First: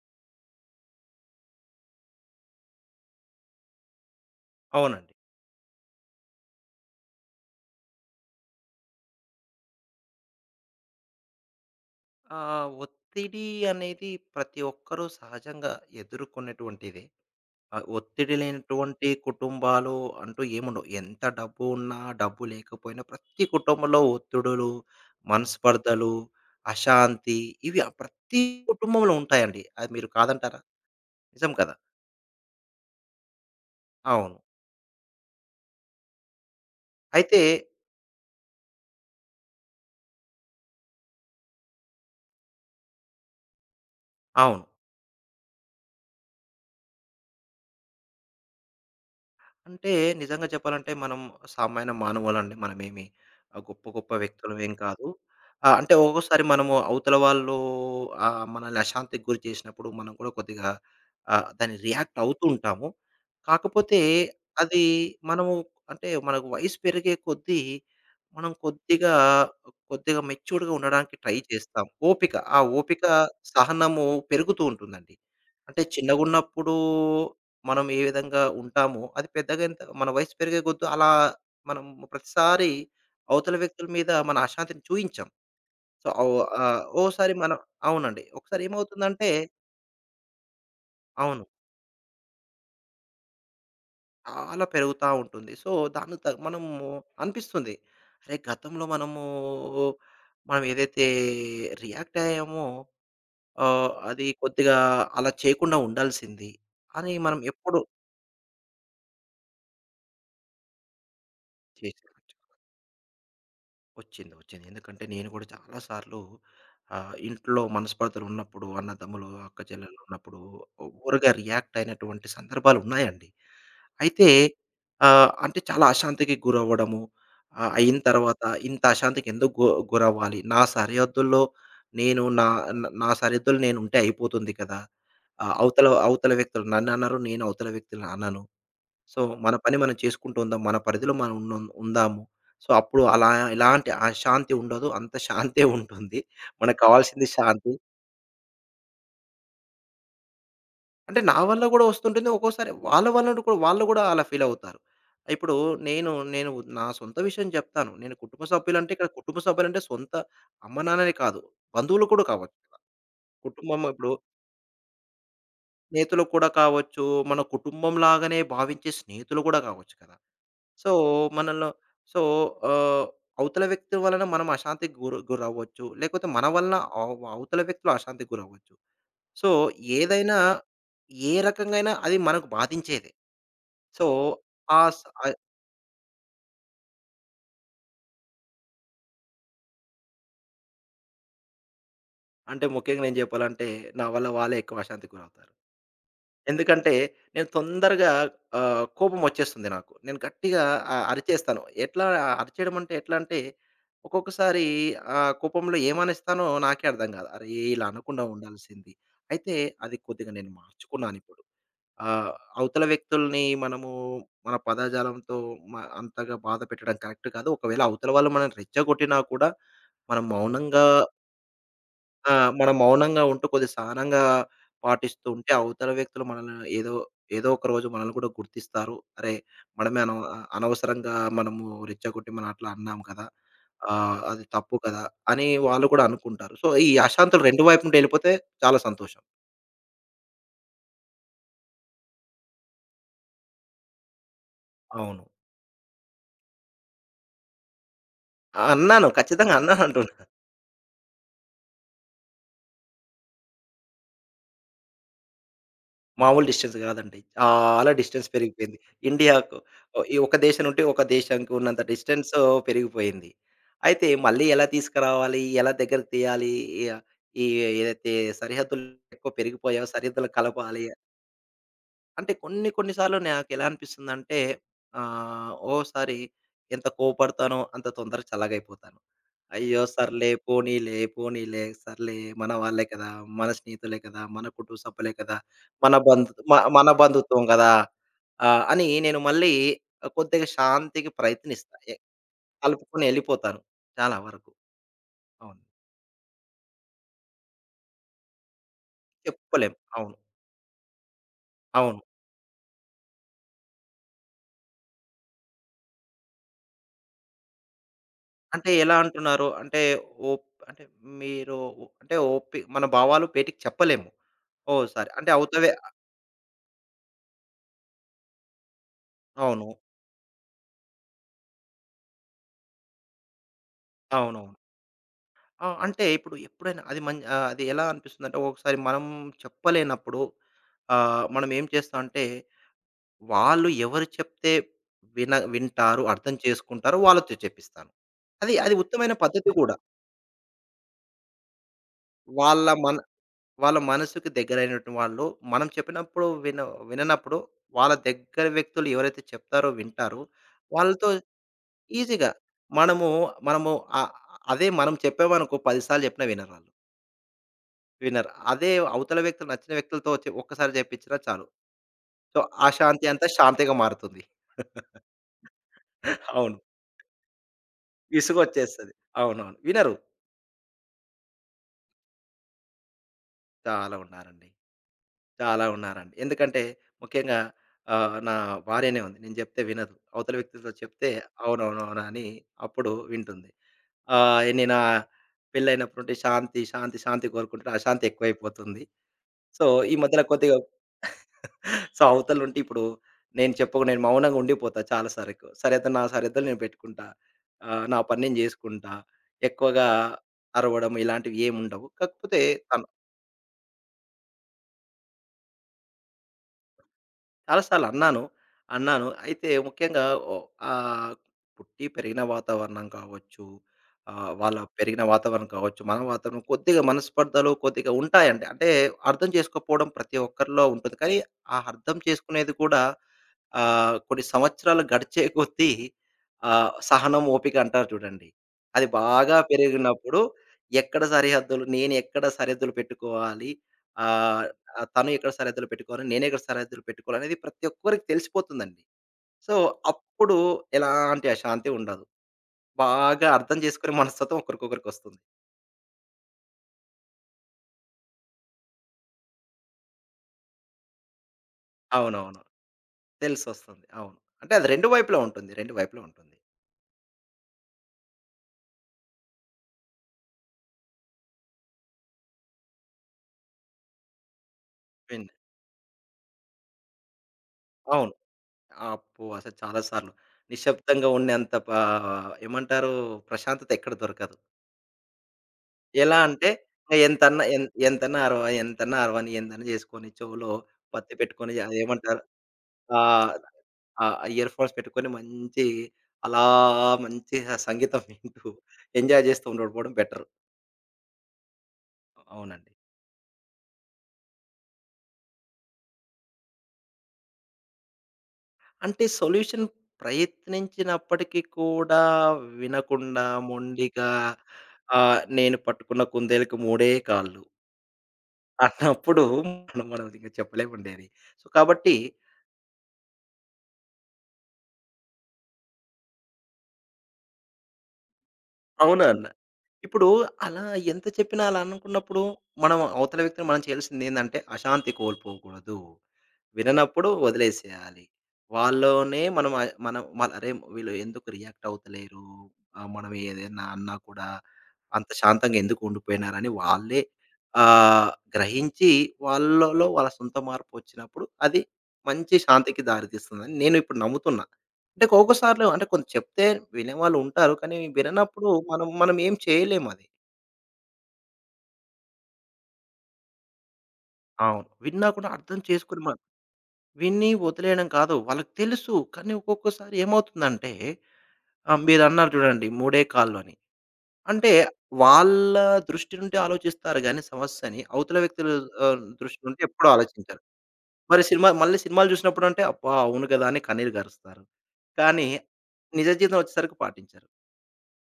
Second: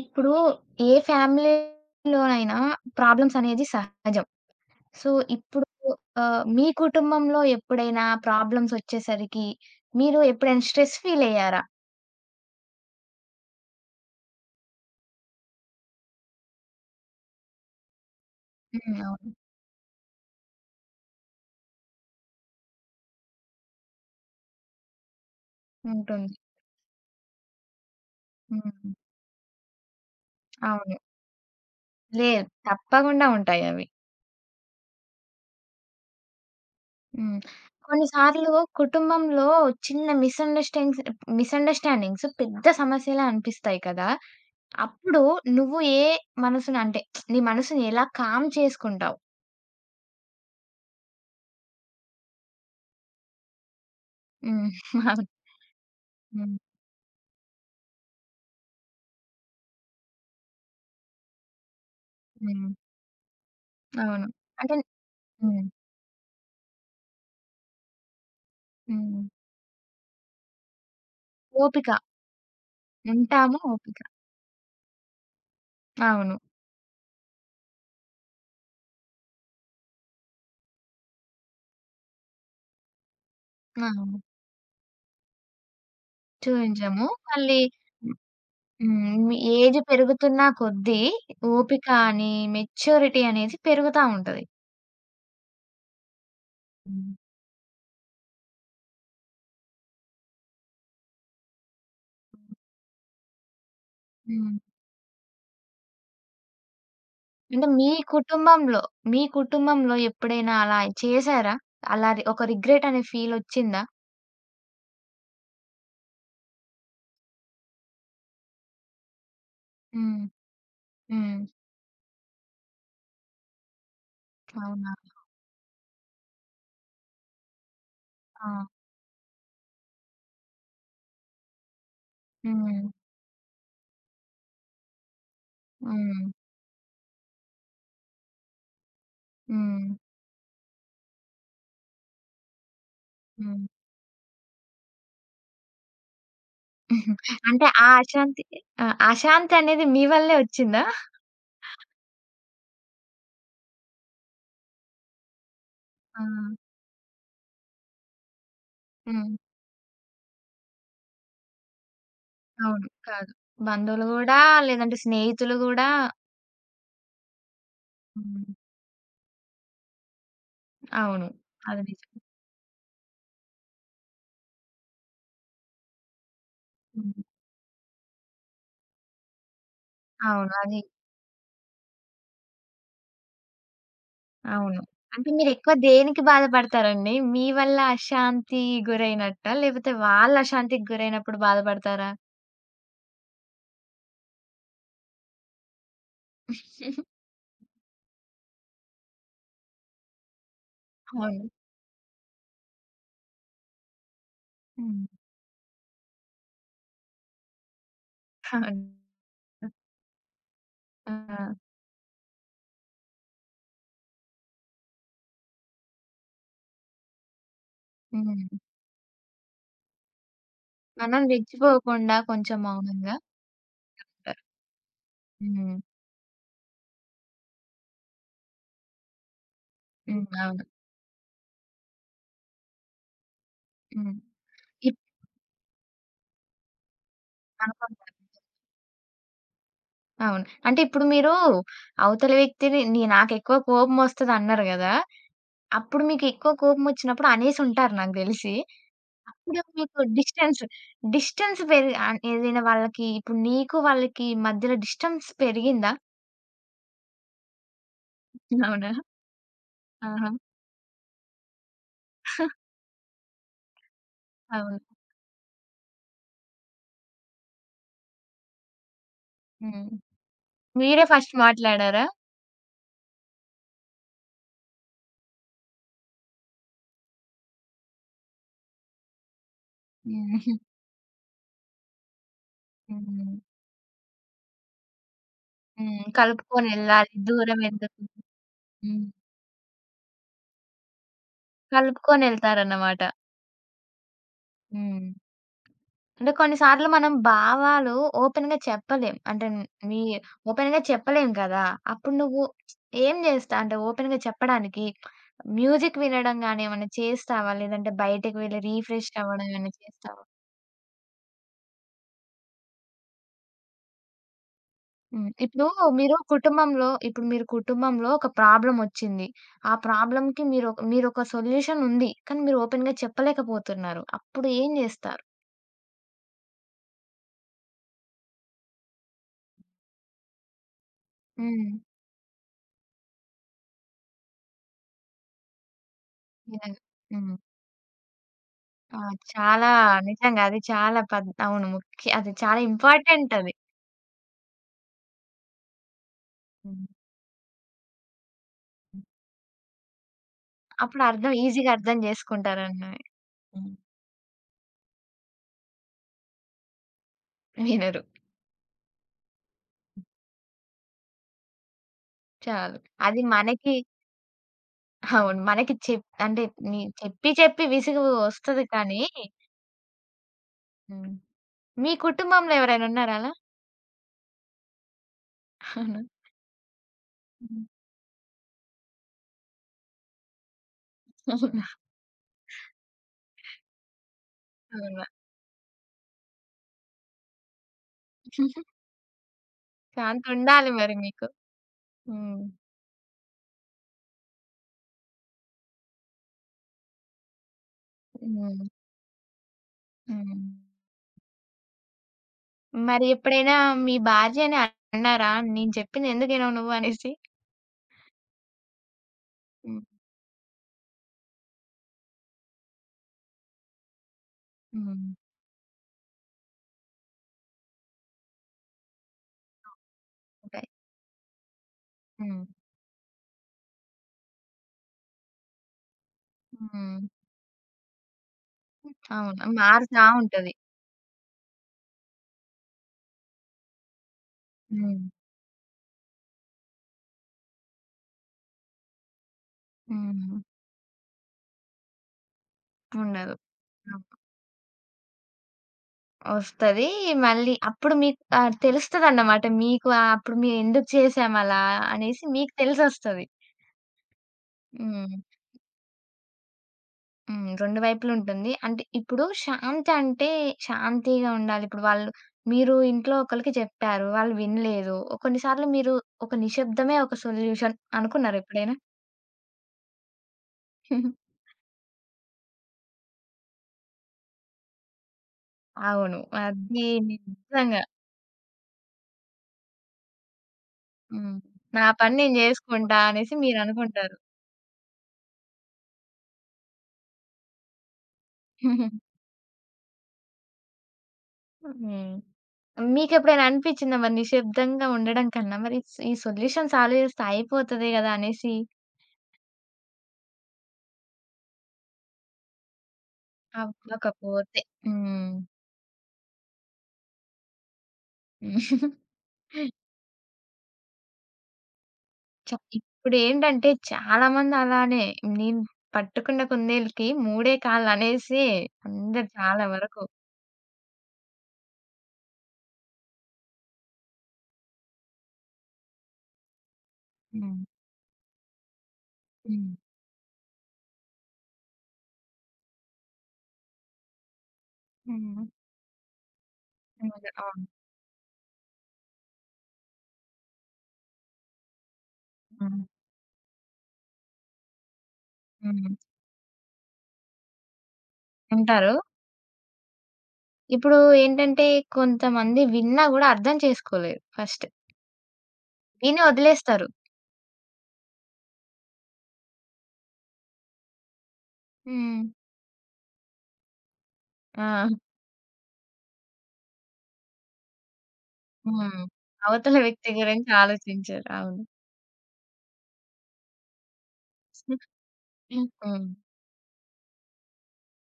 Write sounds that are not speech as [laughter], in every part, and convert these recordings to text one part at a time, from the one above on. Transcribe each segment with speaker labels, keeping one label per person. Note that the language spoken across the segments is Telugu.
Speaker 1: ఇప్పుడు ఏ ఫ్యామిలీలోనైనా ప్రాబ్లమ్స్ అనేది సహజం. సో,
Speaker 2: అవునండి.
Speaker 1: ఇప్పుడు మీ కుటుంబంలో ఎప్పుడైనా ప్రాబ్లమ్స్ ఒచ్చేసరికి మీరు ఎప్పుడైనా స్ట్రెస్ ఫీల్ అయ్యారా?
Speaker 2: ఒత్తిడి అనేది ప్రతి ఒక్కరూ సహజంగా ఎదుర్కొనేటువంటిదే. ఒత్తిడి
Speaker 1: హ్మ్.
Speaker 2: లేనటువంటి
Speaker 1: అవును.
Speaker 2: కుటుంబాలు అంటూ ఏముండవు. ఎంత డబ్బు ఉన్నా, డబ్బు లేకపోయినా ప్రతి కుటుంబంలో ఒత్తిడులు, మనస్పర్ధలు,
Speaker 1: ఉంటుంది.
Speaker 2: అశాంతి ఇవి ప్రతి
Speaker 1: హ్మ్.
Speaker 2: కుటుంబంలో ఉంటాయండి. అది మీరు కాదంటారా?
Speaker 1: అవును.
Speaker 2: నిజం కదా!
Speaker 1: లేదు. తప్పకుండా ఉంటాయవి.
Speaker 2: అవును.
Speaker 1: హ్మ్.
Speaker 2: అయితే
Speaker 1: కొన్ని సార్లు కుటుంబంలో చిన్న మిస్‌అండర్‌స్టాండింగ్స్ పెద్ద సమస్యలా అనిపిస్తాయి కదా!
Speaker 2: అవును.
Speaker 1: అప్పుడు నువ్వు ఏ మనసున అంటే నీ మనసుని ఎలా కామ్ చేసుకుంటావు?
Speaker 2: అంటే నిజంగా చెప్పాలంటే మనం సామాన్య మానవులండి. మనమేమి గొప్ప గొప్ప
Speaker 1: హ్మ్.
Speaker 2: వ్యక్తులమేం కాదు.
Speaker 1: [laughs]
Speaker 2: అంటే ఒక్కొక్కసారి
Speaker 1: హ్మ్.
Speaker 2: మనము అవతల వాళ్ళు మనల్ని అశాంతికి గురి చేసినప్పుడు మనం కూడా కొద్దిగా దానికి రియాక్ట్ అవుతూ
Speaker 1: హ్మ్.
Speaker 2: ఉంటాము. కాకపోతే
Speaker 1: అవును. అంటే
Speaker 2: అది మనము
Speaker 1: హ్మ్.
Speaker 2: అంటే మనకు వయసు పెరిగే కొద్దీ మనం కొద్దిగా,
Speaker 1: హ్మ్.
Speaker 2: కొద్దిగా మెచ్యూర్డ్‌గా ఉండడానికి ట్రై చేస్తాం.
Speaker 1: ఓపిక.
Speaker 2: ఓపిక, ఆ ఓపిక,
Speaker 1: ఉంటాము ఓపిక.
Speaker 2: సహనము పెరుగుతూ ఉంటుందండి. అంటే
Speaker 1: అవును.
Speaker 2: చిన్నగున్నప్పుడు మనం ఏ విధంగా ఉంటామో, అది పెద్దగైంత మన వయసు పెరిగే కొద్దు అలా మనం ప్రతిసారి అవతల వ్యక్తుల మీద
Speaker 1: అవును.
Speaker 2: మన అశాంతిని చూయించాం. సో,
Speaker 1: చూయించము.
Speaker 2: ఓసారి మనం
Speaker 1: మళ్ళీ
Speaker 2: అవునండి. ఒకసారి ఏమవుతుందంటే
Speaker 1: హ్మ్. ఏజ్ పెరుగుతున్న కొద్దీ
Speaker 2: అవును.
Speaker 1: ఓపిక అని, మెచ్యూరిటీ అనేది పెరుగుతా ఉంటది.
Speaker 2: చాలా పెరుగుతా ఉంటుంది. సో, దాన్ని త మనము
Speaker 1: హ్మ్.
Speaker 2: అనిపిస్తుంది. అరే! గతంలో మనము మనం ఏదైతే రియాక్ట్ అయ్యామో అది
Speaker 1: హ్మ్.
Speaker 2: కొద్దిగా అలా చేయకుండా ఉండాల్సింది అని మనం
Speaker 1: అంటే
Speaker 2: ఎప్పుడు
Speaker 1: మీ కుటుంబంలో, మీ కుటుంబంలో ఎప్పుడైనా అలా చేశారా? అలా
Speaker 2: చేసాం.
Speaker 1: రి ఒక రిగ్రెట్ అనే ఫీల్ వచ్చిందా?
Speaker 2: వచ్చింది. వచ్చింది. ఎందుకంటే నేను కూడా చాలా సార్లు ఇంట్లో మనస్పర్ధలు ఉన్నప్పుడు అన్నదమ్ములు, అక్క చెల్లెలు
Speaker 1: హ్మ్.
Speaker 2: ఉన్నప్పుడు ఓవర్‌గా
Speaker 1: హ్మ్.
Speaker 2: రియాక్ట్ అయినటువంటి సందర్భాలు ఉన్నాయండి. అయితే
Speaker 1: అవునా!
Speaker 2: అంటే చాలా అశాంతికి గురవ్వడము. అయిన తర్వాత
Speaker 1: ఆ!
Speaker 2: ఇంత అశాంతికి ఎందుకు గురవ్వాలి? నా సరిహద్దుల్లో నేను నా
Speaker 1: హ్మ్.
Speaker 2: న నా సరిహద్దులు నేనుంటే అయిపోతుంది కదా! అవతల
Speaker 1: హ్మ్.
Speaker 2: అవతల వ్యక్తులు నన్ననరు. నేను అవతల వ్యక్తులని అనను. సో, మన పని
Speaker 1: హ్మ్.
Speaker 2: మనం చేసుకుంటూ ఉందాం. మన పరిధిలో మనం ఉన్నం ఉందాము. సో, అప్పుడు అలా
Speaker 1: హ్మ్.
Speaker 2: ఎలాంటి అశాంతి ఉండదు. అంత శాంతే ఉంటుంది. మనకు
Speaker 1: హుహు.
Speaker 2: కావాల్సింది
Speaker 1: అంటే
Speaker 2: శాంతి.
Speaker 1: ఆ అశాంతి ఆ! అశాంతి అనేది మీ వల్లే వచ్చిందా?
Speaker 2: అంటే నా వల్ల గూడా వస్తుంటుంది. ఒక్కోసారి వాళ్ళ వలన కూడా వాళ్ళు గూడా అలా ఫీల్ అవుతారు. ఇప్పుడు నేను
Speaker 1: ఆ!
Speaker 2: నేను నా సొంత విషయం చెప్తాను. నేను కుటుంబ సభ్యులంటే ఇక్కడ
Speaker 1: హ్మ్.
Speaker 2: కుటుంబ సభ్యులంటే సొంత అమ్మ నాన్ననే కాదు. బంధువులు కూడా కావచ్చు.
Speaker 1: అవును. కాదు.
Speaker 2: కుటుంబం
Speaker 1: బంధువులు
Speaker 2: ఇప్పుడు
Speaker 1: గూడా, లేదంటే స్నేహితులు గూడా
Speaker 2: స్నేహితులు కూడా కావచ్చు. మన కుటుంబం లాగానే
Speaker 1: హ్మ్.
Speaker 2: భావించే స్నేహితులు కూడా కావచ్చు కదా! సో,
Speaker 1: అవును.
Speaker 2: మనలో
Speaker 1: అది నిజం.
Speaker 2: సో, ఆహ్, అవతల వ్యక్తి వలన మనం అశాంతికి గురవ్వచ్చు. లేకపోతే మన వలన
Speaker 1: హ్మ్.
Speaker 2: అవతల వ్యక్తులు అశాంతికి గురవ్వచ్చు. సో, ఏదైనా
Speaker 1: అవును. అది
Speaker 2: ఏ రకంగాయినా అది మనకు బాధించేదే. సో, ఆ
Speaker 1: అవును.
Speaker 2: స
Speaker 1: అంటే మీరెక్కువ దేనికి బాధపడతారండి? మీ వల్ల అశాంతి గురైనట్టా? లేపోతే వాళ్ళు అశాంతికి గురైనప్పుడు బాధపడతారా?
Speaker 2: అంటే ముఖ్యంగా నేను జెప్పాలంటే, నా వల్ల వాళ్ళే ఎక్కువ అశాంతికి గురవుతారు. ఎందుకంటే, నేను తొందరగా కోపమొచ్చేస్తుంది నాకు. నేను గట్టిగా
Speaker 1: అవును.
Speaker 2: అరిచేస్తాను. ఎట్లా అరిచేయడం అంటే ఎట్లా అంటే, ఒక్కొక్కసారి
Speaker 1: హ్మ్.
Speaker 2: కోపంలో ఏమనేస్తానో నాకే అర్థం కాదు. అరే! ఇలా అనకుండా
Speaker 1: అవును.
Speaker 2: ఉండాల్సింది. అయితే అది కొద్దిగా నేను మార్చుకున్నానిప్పుడు.
Speaker 1: ఆ!
Speaker 2: ఆహ్, అవతల వ్యక్తుల్ని మనము మన పదజాలంతో మ అంతగా బాధ పెట్టడం కరెక్ట్ కాదు. ఒకవేళ అవతల వాళ్ళు
Speaker 1: హ్మ్.
Speaker 2: మనల్ని రెచ్చగొట్టినా కూడా, మనం మౌనంగా
Speaker 1: మనం రెచ్చిపోకుండా
Speaker 2: ఆ!
Speaker 1: కొంచెం
Speaker 2: మనం
Speaker 1: మౌనంగా
Speaker 2: మౌనంగా ఉంటూ కొద్దిగా సహనంగా
Speaker 1: ఉంటారు.
Speaker 2: పాటిస్తూ ఉంటే
Speaker 1: హ్మ్.
Speaker 2: అవతల వ్యక్తులు మనల్ని ఏదో ఏదో ఒక రోజు మనల్ని కూడా గుర్తిస్తారు. అరే! మనమే అన
Speaker 1: హ్మ్. అవును.
Speaker 2: అనవసరంగా మనము రెచ్చగొట్టి మనం అట్లా అన్నాం కదా!
Speaker 1: హ్మ్.
Speaker 2: అది తప్పు కదా! అని వాళ్ళు కూడా అనుకుంటారు. సో, ఈ అశాంతులు 2 వైపు నుండి
Speaker 1: అనుకుంటారు.
Speaker 2: ఎళ్ళిపోతే చాలా సంతోషం.
Speaker 1: అవును. అంటే ఇప్పుడు మీరు అవతల వ్యక్తిని నీ నాకెక్కువ కోపమొస్తదన్నారు గదా!
Speaker 2: అవును.
Speaker 1: అప్పుడు మీకు ఎక్కువ కోపమొచ్చినప్పుడు అనేసుంటారు నాకు దెలిసి.
Speaker 2: అన్నాను. ఖచ్చితంగా
Speaker 1: అప్పుడు మీకు
Speaker 2: అన్నానంటున్నా.
Speaker 1: డిస్టెన్స్, డిస్టెన్స్ పెరిగి ఏదైనా వాళ్ళకి ఇప్పుడు నీకు వాళ్ళకి మధ్యలో డిస్టెన్స్ పెరిగిందా?
Speaker 2: మామూలు డిస్టెన్స్ కాదండి. చాలా డిస్టెన్స్ పెరిగిపోయింది.
Speaker 1: అవునా?
Speaker 2: ఇండియాకు ఓ ఈ
Speaker 1: ఆహా!
Speaker 2: ఒక దేశం నుండి ఒక దేశానికి ఉన్నంత డిస్టెన్స్ పెరిగిపోయింది. అయితే మళ్ళీ ఎలా
Speaker 1: అవును.
Speaker 2: తీసుకురావాలి? ఎలా దగ్గరికి తీయాలి? ఈ ఈ ఏదైతే సరిహద్దులు ఎక్కువ
Speaker 1: హ్మ్.
Speaker 2: పెరిగిపోయాయో సరిహద్దులు కలపాలి.
Speaker 1: మీరే ఫస్ట్ మాట్లాడారా?
Speaker 2: అంటే కొన్ని కొన్ని సార్లు నాకెలా అనిపిస్తుందంటే ఓసారి ఎంత కోపడతానో అంత తొందరగా చల్లగైపోతాను. అయ్యో! సర్లే
Speaker 1: హ్మ్.
Speaker 2: పోనీలే, పోనీలే, సర్లే మన వాళ్ళే కదా!
Speaker 1: హ్మ్.
Speaker 2: మన స్నేహితులే కదా! మన కుటుంబ సభ్యులే కదా!
Speaker 1: హ్మ్.
Speaker 2: మన
Speaker 1: కలుపుకొనెళ్ళాలి.
Speaker 2: బంధుత్వం కదా!
Speaker 1: దూరమెందుకు?
Speaker 2: అని
Speaker 1: హ్మ్.
Speaker 2: నేను మళ్ళీ కొద్దిగా శాంతికి ప్రయత్నిస్తా. ఎ
Speaker 1: కలుపుకొనెళ్తారన్నమాట.
Speaker 2: కలుపుకొని ఎళ్ళిపోతాను చాలా వరకు.
Speaker 1: హ్మ్.
Speaker 2: అవును.
Speaker 1: అంటే కొన్ని సార్లు మనం భావాలు ఓపెన్‌గా చెప్పలేం. అంటే
Speaker 2: చెప్పలేం.
Speaker 1: మీ
Speaker 2: అవును.
Speaker 1: ఓపెన్‌గా చెప్పలేం కదా!
Speaker 2: అవును.
Speaker 1: అప్పుడు నువ్వు ఏం జేస్తా? అంటే ఓపెన్‌గా చెప్పడానికి మ్యూజిక్ వినడం గాని ఏమన్నా చేస్తావా? లేదంటే బయటకి వెళ్లి
Speaker 2: అంటే ఎలా
Speaker 1: రిఫ్రెష్ అవ్వడం
Speaker 2: అంటున్నారు
Speaker 1: ఏమన్నా
Speaker 2: అంటే
Speaker 1: చేస్తావా?
Speaker 2: ఓప్ అంటే మీరు ఓ- అంటే ఓపి మన భావాలు బయటికి చెప్పలేము. ఓహ్! సరే.
Speaker 1: హ్మ్.
Speaker 2: అంటే
Speaker 1: ఇప్పుడు
Speaker 2: అవుతవే
Speaker 1: మీరు కుటుంబంలో ఒక ప్రాబ్లమ్ ఒచ్చింది.
Speaker 2: అవును.
Speaker 1: ఆ ప్రాబ్లమ్‌కి మీరు ఒక మీరొక సొల్యూషన్ ఉంది. కానీ మీరు ఓపెన్‌గా చెప్పలేకపోతున్నారు. అప్పుడు
Speaker 2: అవునవును.
Speaker 1: ఏం జేస్తారు?
Speaker 2: ఆ! అంటే ఇప్పుడు ఎప్పుడైనా అది అది ఎలా అనిపిస్తుందంటే ఒక్కొక్కసారి మనం చెప్పలేనప్పుడు మనం ఏం
Speaker 1: హ్మ్.
Speaker 2: చేస్తామంటే వాళ్ళు ఎవరు చెప్తే వింటారు, అర్థం
Speaker 1: నిజంగా.
Speaker 2: చేసుకుంటారో వాళ్ళతో
Speaker 1: హ్మ్.
Speaker 2: చెప్పిస్తాను. అది అది
Speaker 1: ఆ!
Speaker 2: ఉత్తమైన పద్ధతి
Speaker 1: చాలా
Speaker 2: కూడా.
Speaker 1: నిజంగా అది చాలా అవును. ముఖ్య అది చాలా
Speaker 2: వాళ్ళ మన
Speaker 1: ఇంపార్టెంట్ అది.
Speaker 2: వాళ్ళ మనసుకి దగ్గరైనటువంటి వాళ్ళు మనం చెప్పినప్పుడు
Speaker 1: హ్మ్.
Speaker 2: విననప్పుడు వాళ్ళ దగ్గర వ్యక్తులు
Speaker 1: హ్మ్.
Speaker 2: ఎవరైతే చెప్తారో, వింటారో
Speaker 1: అప్పుడు
Speaker 2: వాళ్ళతో
Speaker 1: అర్థం ఈజీగా అర్థం
Speaker 2: ఈజీగా.
Speaker 1: చేసుకుంటారన్నవి.
Speaker 2: మనము, మనము,
Speaker 1: హ్మ్.
Speaker 2: ఆహ్, అదే మనం చెప్పామనుకో 10 సార్లు చెప్పినా వినరాళ్ళు.
Speaker 1: వినరు.
Speaker 2: వినరు. అదే అవతల వ్యక్తులు నచ్చిన వ్యక్తులతో ఒక్కసారి చెప్పించినా చాలు. సో, ఆ
Speaker 1: చాలు.
Speaker 2: శాంతి
Speaker 1: అది
Speaker 2: అంతా
Speaker 1: మనకి
Speaker 2: శాంతిగా మారుతుంది. [laughs]
Speaker 1: అవును. మనకి చెప్ అంటే
Speaker 2: అవును.
Speaker 1: నీ చెప్పి చెప్పి విసుగు వస్తది
Speaker 2: విసుగొచ్చేస్తది.
Speaker 1: కానీ
Speaker 2: అవునవును. వినరు.
Speaker 1: హ్మ్. మీ కుటుంబంలో ఎవరైనా ఉన్నారా అలా?
Speaker 2: చాలా ఉన్నారండి. చాలా
Speaker 1: అవునా?
Speaker 2: ఉన్నారండి. ఎందుకంటే ముఖ్యంగా
Speaker 1: హ్మ్.
Speaker 2: నా భార్యనే ఉంది. నేను చెప్తే వినదు. అవతల వ్యక్తితో చెప్తే అవునవునవునా అని అప్పుడు వింటుంది. నేనా
Speaker 1: అవునా?
Speaker 2: పెళ్ళైనప్పటి నుండి శాంతి, శాంతి, శాంతి కోరుకుంటే అశాంతి ఎక్కువైపోతుంది. సో, ఈ మధ్యలో
Speaker 1: శాంత
Speaker 2: కొద్దిగా
Speaker 1: ఉండాలి మరి మీకు.
Speaker 2: సో,
Speaker 1: హ్మ్.
Speaker 2: అవతలుంటే ఇప్పుడు నేను మౌనంగా ఉండిపోతా చాలా సరకు. నా సరిహద్దులు నేను పెట్టుకుంటా. నా పని నేను
Speaker 1: హ్మ్.
Speaker 2: జేసుకుంటా. ఎక్కువగా
Speaker 1: హ్మ్.
Speaker 2: అరవడం ఇలాంటివి ఏముండవు. కాకపోతే తను
Speaker 1: మరి ఎప్పుడైనా మీ భార్యని అన్నారా? నేను చెప్పింది ఎందుకినవు నువ్వు అనేసి?
Speaker 2: చాలా సార్లు అన్నాను. అన్నాను. అయితే
Speaker 1: హ్మ్.
Speaker 2: ముఖ్యంగా ఓ ఆహ్, పుట్టి పెరిగిన వాతావరణం కావచ్చు, వాళ్ళ పెరిగిన
Speaker 1: హ్మ్.
Speaker 2: వాతావరణం కావచ్చు, మన వాతావరణం కొద్దిగా మనస్పర్ధలు కొద్దిగా ఉంటాయండి. అంటే అర్థం చేసుకోకపోవడం ప్రతి ఒక్కరిలో
Speaker 1: ఉంటాయి.
Speaker 2: ఉంటుంది. కానీ ఆ అర్థం
Speaker 1: హ్మ్.
Speaker 2: చేసుకునేది కూడా కొన్ని సంవత్సరాలు గడిచే కొద్దీ
Speaker 1: హ్మ్.
Speaker 2: సహనం, ఓపిక అంటారు చూడండి. అది బాగా
Speaker 1: అవును. మారుతా
Speaker 2: పెరిగినప్పుడు
Speaker 1: ఉంటది.
Speaker 2: ఎక్కడ సరిహద్దులు నేను ఎక్కడ సరిహద్దులు పెట్టుకోవాలి? ఆహ్,
Speaker 1: హ్మ్.
Speaker 2: తను ఎక్కడ సరిహద్దులు పెట్టుకోవాలి? నేను ఎక్కడ సరిహద్దులు పెట్టుకోవాలనేది ప్రతి ఒక్కరికి తెలిసిపోతుందండి. సో, అప్పుడు
Speaker 1: హ్మ్.
Speaker 2: ఎలాంటి అశాంతి ఉండదు. బాగా
Speaker 1: ఉండదు.
Speaker 2: అర్థం చేసుకునే
Speaker 1: అవును.
Speaker 2: మనస్తత్వం ఒకరికొకరికొస్తుంది.
Speaker 1: వస్తది. మళ్ళీ అప్పుడు మీకు తెలుస్తదన్నమాట. మీకు అప్పుడు మేము ఎందుకు చేసాం అలా అనేసి
Speaker 2: అవునవును.
Speaker 1: మీకు తెలిసొస్తది.
Speaker 2: తెలిసొస్తుంది. అవును. అంటే అది 2
Speaker 1: హ్మ్.
Speaker 2: వైపులా ఉంటుంది. 2 వైపులా ఉంటుంది.
Speaker 1: హ్మ్. 2 వైపులుంటుంది. అంటే ఇప్పుడు శాంతి అంటే శాంతిగా ఉండాలి. ఇప్పుడు వాళ్ళు మీరు ఇంట్లో ఒకళ్ళకి చెప్పారు. వాళ్ళు వినలేదు.
Speaker 2: విన్
Speaker 1: కొన్ని సార్లు మీరు ఒక నిశ్శబ్దమే ఒక సొల్యూషన్
Speaker 2: అవును.
Speaker 1: అనుకున్నారా ఎప్పుడైనా?
Speaker 2: అబ్బో! అసలు చాలా సార్లు. నిశ్శబ్దంగా
Speaker 1: [laughs]
Speaker 2: ఉండేంత పా ఏమంటారు ప్రశాంతత ఎక్కడ దొరకదు. ఎలా
Speaker 1: అవును.
Speaker 2: అంటే
Speaker 1: అది
Speaker 2: ఇంకా
Speaker 1: నిజంగా.
Speaker 2: ఎంతన్నా అరవని, ఎంతన్నా అరవని, ఎంతన్నా చేసుకొని చెవులో పత్తి
Speaker 1: హ్మ్.
Speaker 2: పెట్టుకొని
Speaker 1: నా పని
Speaker 2: అదేమంటారు
Speaker 1: నేను జేసుకుంటా
Speaker 2: ఆహ్,
Speaker 1: అనేసి మీరనుకుంటారు.
Speaker 2: ఇయర్‌ఫోన్స్ పెట్టుకొని మంచి అలా మంచి ఆ సంగీతం వింటూ ఎంజాయ్ చేస్తూ ఉండకపోవడం బెటర్.
Speaker 1: హ్మ్.
Speaker 2: అవునండి.
Speaker 1: మీకెప్పుడైనా అనిపిచ్చిందా మరి నిశ్శబ్దంగా ఉండడం కన్నా మరి ఈ సొల్యూషన్స్ ఆలోచిస్తే అయిపోతది గదా! అనేసి?
Speaker 2: అంటే సొల్యూషన్ ప్రయత్నించినప్పటికీ కూడా వినకుండా మొండిగా
Speaker 1: అవ్వకపోతే హ్మ్.
Speaker 2: నేను పట్టుకున్న కుందేలుకి మూడే కాళ్ళు. అన్నప్పుడు మనం మనం ఇంక చెప్పలేమండి అది. సో, కాబట్టి
Speaker 1: చ ఇప్పుడేంటంటే చాలామంది అలానే నేను పట్టుకున్న కుందేలుకి మూడే కాళ్ళనేసి
Speaker 2: అవునన్న.
Speaker 1: అందరు చాలా వరకు.
Speaker 2: ఇప్పుడు అలా ఎంత చెప్పినా అలా అనుకున్నప్పుడు, మనం అవతల వ్యక్తిని మనం చేయాల్సిందేందంటే, అశాంతి కోల్పోకూడదు. విననప్పుడు
Speaker 1: హ్మ్.
Speaker 2: వదిలేసేయాలి. వాళ్ళలోనే మనం
Speaker 1: హ్మ్.
Speaker 2: మనం మల్ అరే! వీళ్ళు ఎందుకు రియాక్ట్ అవుతలేరు? మనం ఏదైనా అన్నా కూడా అంత
Speaker 1: హ్మ్.
Speaker 2: శాంతంగా ఎందుకు ఉండిపోయినారని వాళ్ళే
Speaker 1: అవును. అవును.
Speaker 2: ఆహ్, గ్రహించి వాళ్ళలో వాళ్ళ సొంత మార్పొచ్చినప్పుడు అది మంచి
Speaker 1: హ్మ్.
Speaker 2: శాంతికి దారితీస్తుందని నేను ఇప్పుడు నమ్ముతున్నా. అంటే ఒక్కొక్కసార్లు అంటే
Speaker 1: హ్మ్.
Speaker 2: కొంత చెప్తే వినేవాళ్ళు ఉంటారు. కానీ విననప్పుడు మనం
Speaker 1: ఉంటారు.
Speaker 2: మనం ఏం చేయలేము అది.
Speaker 1: ఇప్పుడు ఏంటంటే కొంతమంది విన్నా గూడా అర్థం చేసుకోలేరు
Speaker 2: అవును.
Speaker 1: ఫస్ట్.
Speaker 2: విన్నా కూడా అర్థం చేసుకొని మ
Speaker 1: విని వదిలేస్తారు.
Speaker 2: విని వదిలేయడం కాదు. వాళ్ళకి తెలుసు. కానీ ఒక్కొక్కసారి ఏమవుతుందంటే ఆ!
Speaker 1: హ్మ్.
Speaker 2: మీరన్నారు చూడండి. మూడే కాళ్ళు అని. అంటే
Speaker 1: ఆ!
Speaker 2: వాళ్ళ దృష్టి నుండి ఆలోచిస్తారు గానీ సమస్యని, అవతల వ్యక్తులు
Speaker 1: హ్మ్.
Speaker 2: దృష్టి నుండి
Speaker 1: అవతల
Speaker 2: ఎప్పుడూ
Speaker 1: వ్యక్తి
Speaker 2: ఆలోచించరు.
Speaker 1: గురించి
Speaker 2: మరి
Speaker 1: ఆలోచించరు. అవును.
Speaker 2: సినిమాలు చూసినప్పుడంటే, అబ్బా! అవును గదా! అని కన్నీరు గారుస్తారు. కానీ నిజ
Speaker 1: హ్మ్.
Speaker 2: జీవితం వచ్చేసరికి పాటించరు.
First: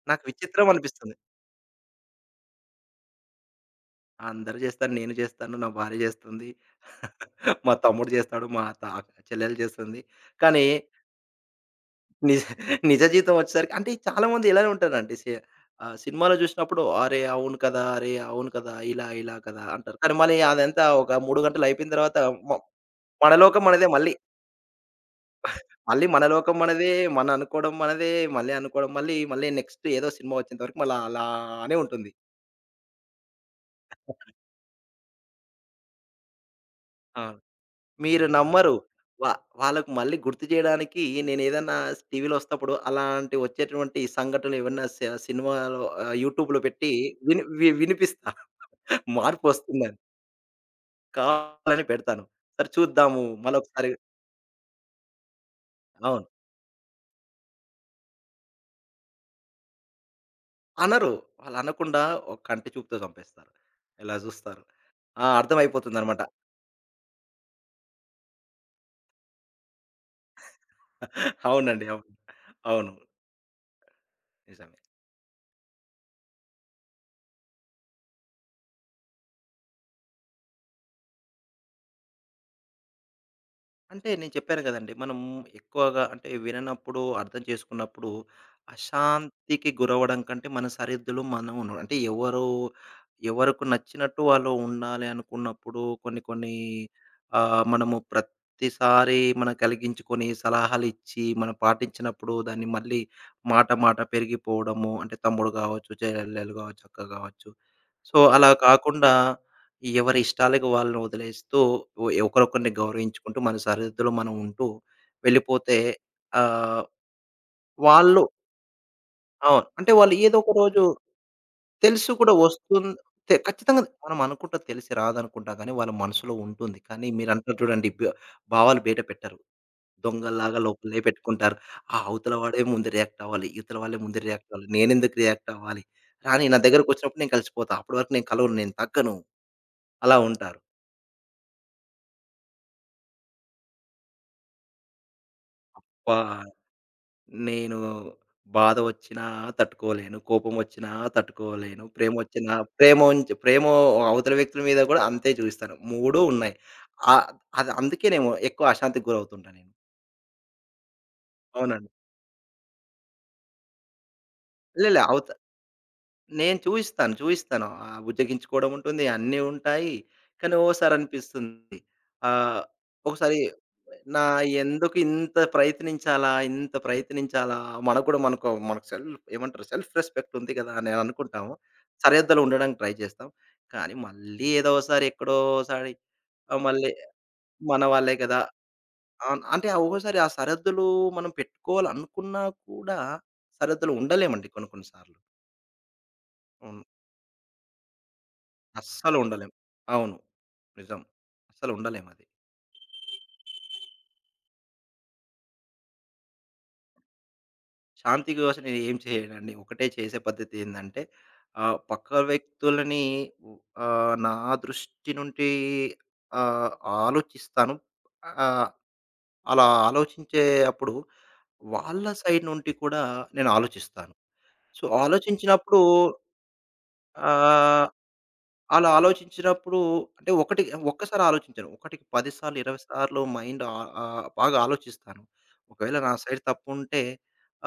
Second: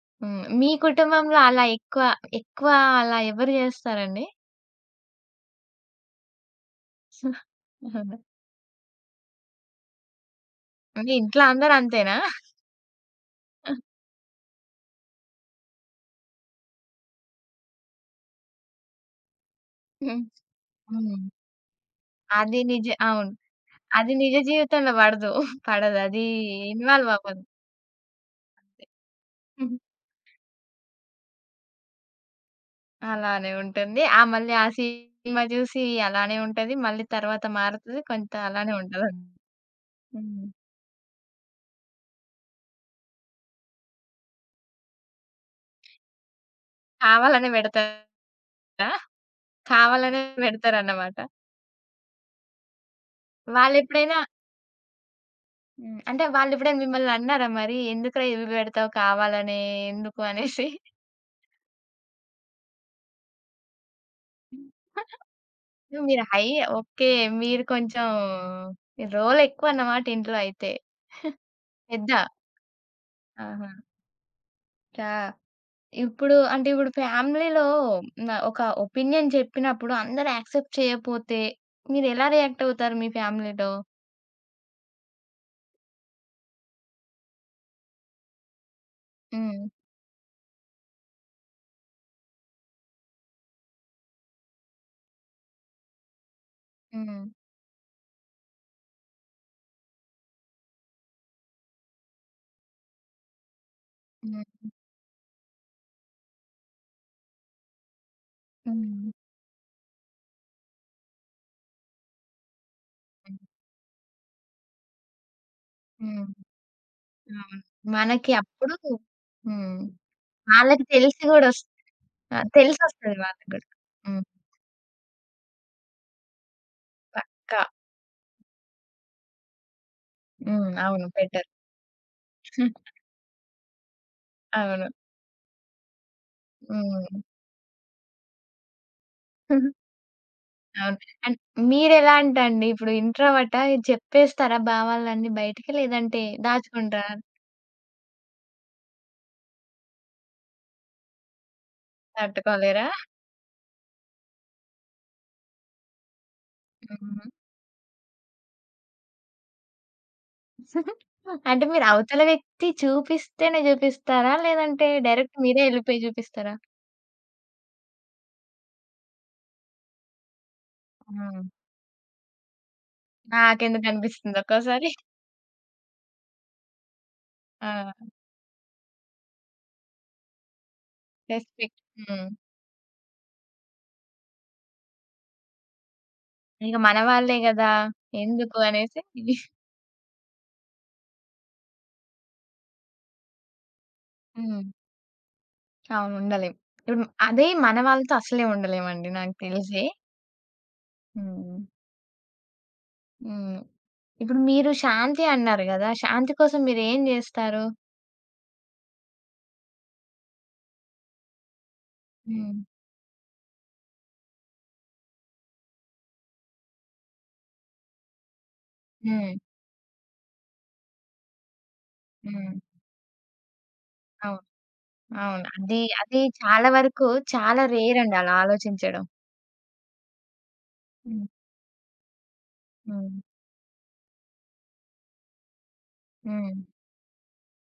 Speaker 2: నాకు
Speaker 1: హ్మ్.
Speaker 2: విచిత్రం
Speaker 1: మీ
Speaker 2: అనిపిస్తుంది.
Speaker 1: కుటుంబంలో అలా ఎక్కువ, ఎక్కువ అలా ఎవరు జేస్తారండి?
Speaker 2: అందరూ చేస్తారు. నేను చేస్తాను. నా భార్య చేస్తుంది. [laughs] మా తమ్ముడు చేస్తాడు. మా తా చెల్లెలు చేస్తుంది. కానీ
Speaker 1: అంటే ఇంట్లో అందరూ అంతేనా?
Speaker 2: నిజ నిజ జీవితం వచ్చేసరికి అంటే చాలామంది ఇలానే ఉంటారండి. సినిమాలో చూసినప్పుడు అరే! అవును కదా! అరే! అవును కదా! ఇలా, ఇలా కదా! అంటారు. కానీ
Speaker 1: హ్మ్.
Speaker 2: మళ్ళీ అదంతా ఒక
Speaker 1: హ్మ్.
Speaker 2: 3 గంటలు అయిపోయిన తర్వాత మ
Speaker 1: అది నిజ అవును.
Speaker 2: మన లోకం మనదే
Speaker 1: అది
Speaker 2: మళ్ళీ.
Speaker 1: నిజ జీవితంలో పడదు. పడదు.
Speaker 2: మళ్ళీ
Speaker 1: అది
Speaker 2: మన లోకం మనదే.
Speaker 1: ఇన్వాల్వ్
Speaker 2: మన
Speaker 1: అవ్వదు.
Speaker 2: అనుకోవడం మనదే. మళ్ళీ అనుకోవడం మళ్ళీ, మళ్ళీ నెక్స్ట్ ఏదో సినిమా వచ్చేంత వరకు మళ్ళా అలానే ఉంటుంది.
Speaker 1: అలానే ఉంటుంది. ఆ! మళ్ళీ ఆ సినిమా జూసి అలానే ఉంటది. మళ్ళీ
Speaker 2: అవును.
Speaker 1: తర్వాత మారుతది.
Speaker 2: మీరు
Speaker 1: కొంత
Speaker 2: నమ్మరు.
Speaker 1: అలానే
Speaker 2: వా వాళ్ళకి మళ్ళీ గుర్తు
Speaker 1: హ్మ్.
Speaker 2: చేయడానికి నేనేదన్నా టీవీలో వస్తప్పుడు అలాంటి వచ్చేటువంటి సంఘటనలు ఏవన్నా సినిమాలో యూట్యూబ్‌లో పెట్టి
Speaker 1: కావాలనే పెడతారా?
Speaker 2: వినిపిస్తా. మార్పొస్తుందని.
Speaker 1: కావాలనే పెడతారన్నమాట.
Speaker 2: కావాలని పెడతాను. సరే చూద్దాము. మళ్ళొకసారి
Speaker 1: వాళ్ళెప్పుడైనా హ్మ్.
Speaker 2: అవును.
Speaker 1: అంటే వాళ్ళెప్పుడైనా మిమ్మల్ని అన్నారా మరి? ఎందుకురా ఇవి పెడతావు కావాలనే ఎందుకు అనేసి?
Speaker 2: అనరు. వాళ్ళనకుండా ఒక కంటి చూపుతో చంపేస్తారు. ఇలా జూస్తారు.
Speaker 1: [laughs]
Speaker 2: ఆ! అర్థమైపోతుందనమాట.
Speaker 1: మీరు ఓకే. మీరు కొంచెం రోలెక్కువన్నమాట ఇంట్లో అయితే.
Speaker 2: [laughs] అవునండి. అవును.
Speaker 1: పెద్ద.
Speaker 2: అవును.
Speaker 1: ఆహా!
Speaker 2: నిజమే.
Speaker 1: చా ఇప్పుడు అంటే ఇప్పుడు ఫ్యామిలీలో నా ఒక ఒపీనియన్ చెప్పినప్పుడు అందరూ యాక్సెప్ట్ చేయకపోతే మీరెలా రియాక్ట్ అవుతారు మీ ఫ్యామిలీలో?
Speaker 2: అంటే నేను చెప్పాను కదండీ. మనం ఎక్కువగా అంటే విననప్పుడు, అర్థం చేసుకున్నప్పుడు,
Speaker 1: హ్మ్.
Speaker 2: అశాంతికి గురవ్వడం కంటే మన సరిహద్దులో మనం ఉన్నాం. అంటే ఎవరు ఎవరికి నచ్చినట్టు వాళ్ళు ఉండాలి అనుకున్నప్పుడు కొన్ని కొన్ని
Speaker 1: హ్మ్.
Speaker 2: మనము ప్రతిసారి మనం కలిగించుకొని సలహాలిచ్చి మనం పాటించినప్పుడు దాన్ని మళ్ళీ మాట మాట
Speaker 1: హ్మ్.
Speaker 2: పెరిగిపోవడము. అంటే తమ్ముడు కావచ్చు, చెల్లెలు కావచ్చు, అక్క కావచ్చు. సో, అలా కాకుండా ఎవరి ఇష్టాలకు వాళ్ళని వదిలేస్తూ ఒకరొకరిని
Speaker 1: హ్మ్.
Speaker 2: గౌరవించుకుంటూ మన సరిహద్దులో మనం ఉంటూ వెళ్ళిపోతే
Speaker 1: హ్మ్.
Speaker 2: ఆహ్,
Speaker 1: అవును.
Speaker 2: వాళ్ళు
Speaker 1: మనకి అప్పుడు
Speaker 2: అవును.
Speaker 1: హ్మ్.
Speaker 2: అంటే వాళ్ళు ఏదో ఒక రోజు
Speaker 1: వాళ్ళకి తెలిసి గూడా
Speaker 2: తెలిసి కూడా
Speaker 1: ఆ!
Speaker 2: వస్తుం
Speaker 1: తెలిసొస్తది వాళ్ళకి గూడా.
Speaker 2: ఖచ్చితంగా మనం
Speaker 1: హ్మ్.
Speaker 2: అనుకుంటాం తెలిసి రాదనుకుంటాం కానీ వాళ్ళ మనసులో ఉంటుంది. కానీ మీరంటారు
Speaker 1: పక్కా.
Speaker 2: చూడండి భావాలు బయట పెట్టరు. దొంగల్లాగా
Speaker 1: హ్మ్.
Speaker 2: లోపలనే
Speaker 1: అవును. బెటర్.
Speaker 2: పెట్టుకుంటారు. ఆ అవతల వాడే ముందు రియాక్ట్ అవ్వాలి. ఇవతల వాళ్ళే ముందు రియాక్ట్ అవ్వాలి.
Speaker 1: అవును.
Speaker 2: నేనెందుకు రియాక్ట్ అవ్వాలి? రానీ నా
Speaker 1: హ్మ్.
Speaker 2: దగ్గరకొచ్చినప్పుడు నేను కలిసిపోతా. అప్పటి వరకు నేను కలవను. నేను తగ్గను. అలా ఉంటారు.
Speaker 1: అవును. అండ్ మీరెలాంటండి? ఇప్పుడు ఇంట్రోవర్టా? చెప్పేస్తారా భావాలన్నీ బయటికి?
Speaker 2: వా
Speaker 1: లేదంటే దాచుకుంటారా?
Speaker 2: నేను బాధ వచ్చినా తట్టుకోలేను. కోపం వచ్చినా తట్టుకోలేను. ప్రేమొచ్చినా
Speaker 1: తట్టుకోలేరా?
Speaker 2: ప్రేమ అవతల వ్యక్తుల మీద కూడా అంతే చూపిస్తాను. 3 ఉన్నాయి.
Speaker 1: హుహు.
Speaker 2: ఆహ్, అది అందుకేనేమో ఎక్కువ అశాంతికి గురవుతుంటా నేను.
Speaker 1: [laughs] అంటే మీరు
Speaker 2: అవునండి.
Speaker 1: అవతల వ్యక్తి చూపిస్తేనే చూపిస్తారా? లేదంటే
Speaker 2: లేదు. లేదు.
Speaker 1: డైరెక్ట్ మీరే ఎళ్ళిపోయి చూపిస్తారా?
Speaker 2: నేను చూయిస్తాను. చూయిస్తాను. బుజ్జగించుకోవడం ఉంటుంది. అన్నీ ఉంటాయి. కానీ ఓసారి
Speaker 1: హ్మ్.
Speaker 2: అనిపిస్తుంది. ఆహ్, ఒకసారి
Speaker 1: నాకెందుకు
Speaker 2: నా
Speaker 1: అనిపిస్తుంది ఒక్కోసారి.
Speaker 2: ఎందుకు ఇంత ప్రయత్నించాలా? ఇంత ప్రయత్నించాలా? మనకు
Speaker 1: ఆ!
Speaker 2: కూడా మనకు మనకు సెల్ఫ్ ఏమంటారు? సెల్ఫ్ రెస్పెక్ట్ ఉంది కదా! అని అనుకుంటాము.
Speaker 1: రెస్పెక్ట్. హ్మ్.
Speaker 2: సరిహద్దులో ఉండడానికి ట్రై చేస్తాం. కానీ మళ్ళీ ఏదోసారి ఎక్కడోసారి
Speaker 1: ఇక
Speaker 2: మళ్ళీ
Speaker 1: మన వాళ్ళే గదా!
Speaker 2: మన వాళ్ళే కదా!
Speaker 1: ఎందుకు అనేసి
Speaker 2: అంటే ఆ ఒక్కోసారి ఆ సరిహద్దులు మనం పెట్టుకోవాలనుకున్నా కూడా సరిహద్దులు ఉండలేమండి
Speaker 1: హ్మ్.
Speaker 2: కొన్ని కొన్ని సార్లు.
Speaker 1: అవును. ఉండలేం.
Speaker 2: అవును.
Speaker 1: ఇప్పుడు అదే మన వాళ్ళతో అసలే ఉండలేమండి
Speaker 2: అస్సలు
Speaker 1: నాకు
Speaker 2: ఉండలేం.
Speaker 1: తెలిసి.
Speaker 2: అవును. నిజం.
Speaker 1: హ్మ్.
Speaker 2: అస్సలు ఉండలేమది.
Speaker 1: హ్మ్. ఇప్పుడు మీరు శాంతి అన్నారు గదా! శాంతి కోసం మీరేం జేస్తారు?
Speaker 2: శాంతి కోసం నేను ఏం చేయనండి. ఒకటే చేసే పద్ధతి ఏందంటే పక్క
Speaker 1: హ్మ్.
Speaker 2: వ్యక్తులని ఉ నా దృష్టి నుండి ఆహ్, ఆలోచిస్తాను. ఆహ్,
Speaker 1: హ్మ్.
Speaker 2: అలా ఆలోచించే అప్పుడు వాళ్ళ సైడ్
Speaker 1: హ్మ్.
Speaker 2: నుండి కూడా నేను ఆలోచిస్తాను.
Speaker 1: అవును.
Speaker 2: సో,
Speaker 1: అవును.
Speaker 2: ఆలోచించినప్పుడు
Speaker 1: అది, అది చాలా వరకు చాలా
Speaker 2: ఆహ్
Speaker 1: రేర్ అండి అలా
Speaker 2: అలా
Speaker 1: ఆలోచించడం.
Speaker 2: ఆలోచించినప్పుడు అంటే ఒకటి ఒక్కసారి
Speaker 1: హ్మ్.
Speaker 2: ఆలోచించను. ఒకటికి 10 సార్లు, 20 సార్లు
Speaker 1: హ్మ్.
Speaker 2: మైండ్ ఆహ్, ఆహ్, బాగా ఆలోచిస్తాను. ఒకవేళ నా సైడ్
Speaker 1: హ్మ్.
Speaker 2: తప్పుంటే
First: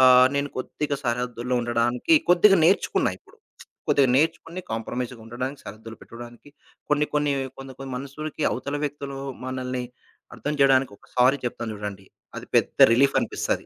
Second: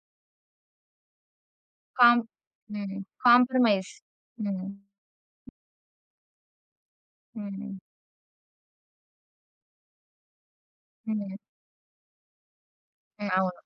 Speaker 2: నేను కొద్దిగా సరిహద్దుల్లో ఉండడానికి
Speaker 1: కాం
Speaker 2: కొద్దిగా
Speaker 1: హ్మ్.
Speaker 2: నేర్చుకున్నా ఇప్పుడు.
Speaker 1: కాంప్రమైజ్.
Speaker 2: కొద్దిగా నేర్చుకుని
Speaker 1: హ్మ్.
Speaker 2: కాంప్రమైజ్‌గా ఉండడానికి, సరిహద్దులు పెట్టడానికి కొన్ని కొన్ని
Speaker 1: హ్మ్.
Speaker 2: కొన్ని కొన్ని మనుషులకి అవతల వ్యక్తులు మనల్ని అర్థం చేయడానికి ఒక
Speaker 1: హ్మ్.
Speaker 2: సారీ చెప్తాను చూడండి. అది పెద్ద రిలీఫ్
Speaker 1: హ్మ్. అవును.
Speaker 2: అనిపిస్తది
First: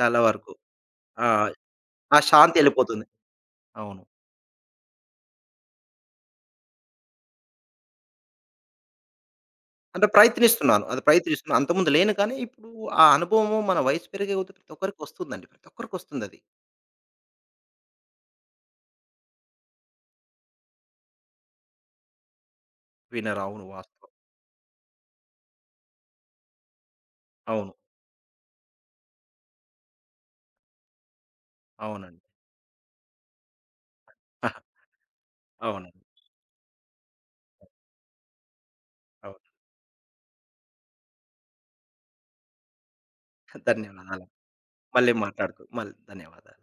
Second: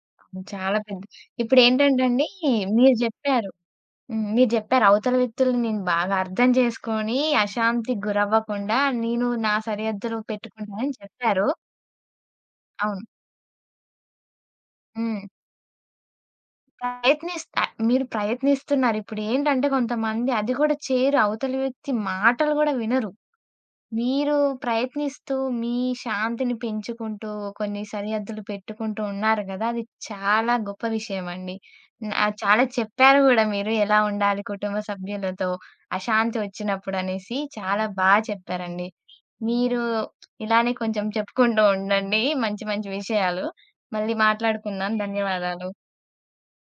Speaker 2: చాలా
Speaker 1: అవును.
Speaker 2: వరకు.
Speaker 1: చాలా పెద్ద
Speaker 2: ఆ!
Speaker 1: ఇప్పుడేంటంటే
Speaker 2: ఆ
Speaker 1: అండి
Speaker 2: శాంతి
Speaker 1: మీరు
Speaker 2: ఎళ్ళిపోతుంది.
Speaker 1: జెప్పారు.
Speaker 2: అవును.
Speaker 1: హ్మ్. మీరు జెప్పారు అవతల వ్యక్తుల్ని నేను బాగా అర్థం చేసుకొని అశాంతికి గురవ్వకుండా నేను నా
Speaker 2: అంటే
Speaker 1: సరిహద్దులు
Speaker 2: ప్రయత్నిస్తున్నాను.
Speaker 1: పెట్టుకుంటానని
Speaker 2: అది
Speaker 1: చెప్పారు.
Speaker 2: ప్రయత్నిస్తున్నా. అంతకుముందు లేను కానీ, ఇప్పుడు
Speaker 1: అవును.
Speaker 2: ఆ అనుభవము మన వయసు పెరిగే కొద్దీ ప్రతి
Speaker 1: హ్మ్.
Speaker 2: ఒక్కరికొస్తుందండి. ప్రతి ఒక్కరికొస్తుందది.
Speaker 1: ప్రయత్నిస్తా మీరు ప్రయత్నిస్తున్నారు. ఇప్పుడు ఏంటంటే కొంతమంది అది కూడా చేయరు. అవతలి వ్యక్తి మాటలు గూడా వినరు.
Speaker 2: అవును. వాస్తవం.
Speaker 1: మీరు ప్రయత్నిస్తూ మీ శాంతిని పెంచుకుంటూ,
Speaker 2: అవును.
Speaker 1: కొన్ని సరిహద్దులు పెట్టుకుంటూ ఉన్నారు గదా! అది చాలా గొప్ప విషయమండి.
Speaker 2: అవునండి.
Speaker 1: నా చాలా చెప్పారు గూడా మీరు ఎలా ఉండాలి కుటుంబ
Speaker 2: [laughs]
Speaker 1: సభ్యులతో
Speaker 2: అవునండి.
Speaker 1: అశాంతి వచ్చినప్పుడనేసి చాలా చెప్పారండి.
Speaker 2: అవును.
Speaker 1: మీరు ఇలానే కొంచెం చెప్పుకుంటూ ఉండండి మంచి మంచి విషయాలు. మళ్ళీ
Speaker 2: ధన్యవాదాలు.
Speaker 1: మాట్లాడుకుందాం. ధన్యవాదాలు.
Speaker 2: మళ్ళీ ధన్యవాదాలు.